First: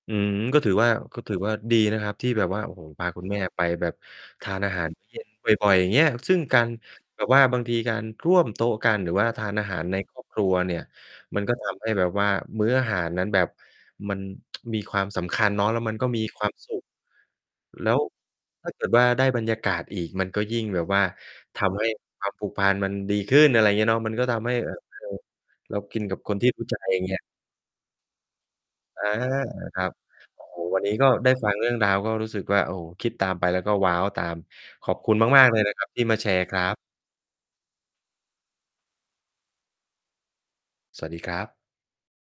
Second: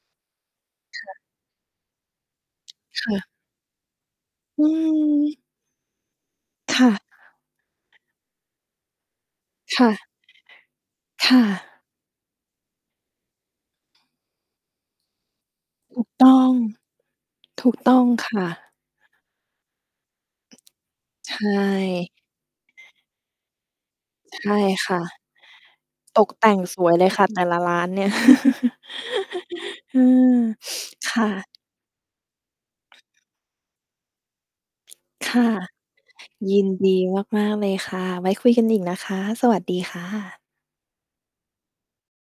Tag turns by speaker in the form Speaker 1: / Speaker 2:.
Speaker 1: อืม ก็ถือว่า
Speaker 2: ค่ะ
Speaker 1: ก็ถือว่าดีนะครับที่แบบว่า โอ้โฮ พ
Speaker 2: ค
Speaker 1: า
Speaker 2: ่
Speaker 1: ค
Speaker 2: ะ
Speaker 1: ุณแม่ไปแบบทา
Speaker 2: อ
Speaker 1: น
Speaker 2: ื
Speaker 1: อาหาร เย็น
Speaker 2: ม
Speaker 1: บ่อย ๆ อย่างเงี้ย ซึ่งการ
Speaker 2: ค่ะ
Speaker 1: แบบว่าบางทีการร่วมโต๊ะกัน หรือว่าทานอาห
Speaker 2: ค
Speaker 1: าร
Speaker 2: ่
Speaker 1: ใน
Speaker 2: ะ
Speaker 1: ครอบครัว เนี่ย
Speaker 2: ค่
Speaker 1: มันก็ ท
Speaker 2: ะ
Speaker 1: ำ ให้แบบว่ามื้ออาหารนั้นแบบมัน มีความสำคัญเนาะ แล้วมั
Speaker 2: ถ
Speaker 1: น
Speaker 2: ู
Speaker 1: ก็
Speaker 2: ก
Speaker 1: มี
Speaker 2: ต้
Speaker 1: ค
Speaker 2: อ
Speaker 1: วา
Speaker 2: ง
Speaker 1: มสุข
Speaker 2: ถูก
Speaker 1: แล้
Speaker 2: ต้
Speaker 1: ว
Speaker 2: องค่
Speaker 1: ถ้
Speaker 2: ะ
Speaker 1: าเกิด ว่าได้บรรยากาศอีก มันก็ยิ่งแบบว่า
Speaker 2: ใช
Speaker 1: ทำให้
Speaker 2: ่
Speaker 1: ความ ผูกพันธ์มันดีขึ้น อะไรอย่างเงี้ยเนาะ มันก็ท
Speaker 2: ใช
Speaker 1: ำให
Speaker 2: ่
Speaker 1: ้ อ
Speaker 2: ค
Speaker 1: ใค
Speaker 2: ่
Speaker 1: ร
Speaker 2: ะ
Speaker 1: เรากินกั
Speaker 2: ต
Speaker 1: บ
Speaker 2: ก
Speaker 1: คน
Speaker 2: แ
Speaker 1: ท
Speaker 2: ต
Speaker 1: ี
Speaker 2: ่
Speaker 1: ่
Speaker 2: ง
Speaker 1: รู้ใจ
Speaker 2: สวย
Speaker 1: อย่
Speaker 2: เ
Speaker 1: า
Speaker 2: ล
Speaker 1: งเ
Speaker 2: ย
Speaker 1: งี้
Speaker 2: ค
Speaker 1: ย
Speaker 2: ่ะ แต่ละร้านเนี่ย
Speaker 1: อา ครับ
Speaker 2: อืม
Speaker 1: โอ้โฮ วันนี้ ก็
Speaker 2: ค่
Speaker 1: ได
Speaker 2: ะ
Speaker 1: ้ฟังเรื่องราว ก็รู้สึกว่า โอ้ คิดตามไป แล้วก็ว้าวตาม ขอบคุณ
Speaker 2: ค
Speaker 1: ม
Speaker 2: ่
Speaker 1: าก
Speaker 2: ะ
Speaker 1: ๆ เลย นะครับ ที่มาแชร์
Speaker 2: ย
Speaker 1: ค
Speaker 2: ิ
Speaker 1: รั
Speaker 2: น
Speaker 1: บ
Speaker 2: ดีมาก ๆ เลยค่ะ ไว้คุยกัน อีกนะคะ สวัสดีค่ะ
Speaker 1: สวัสดีครับ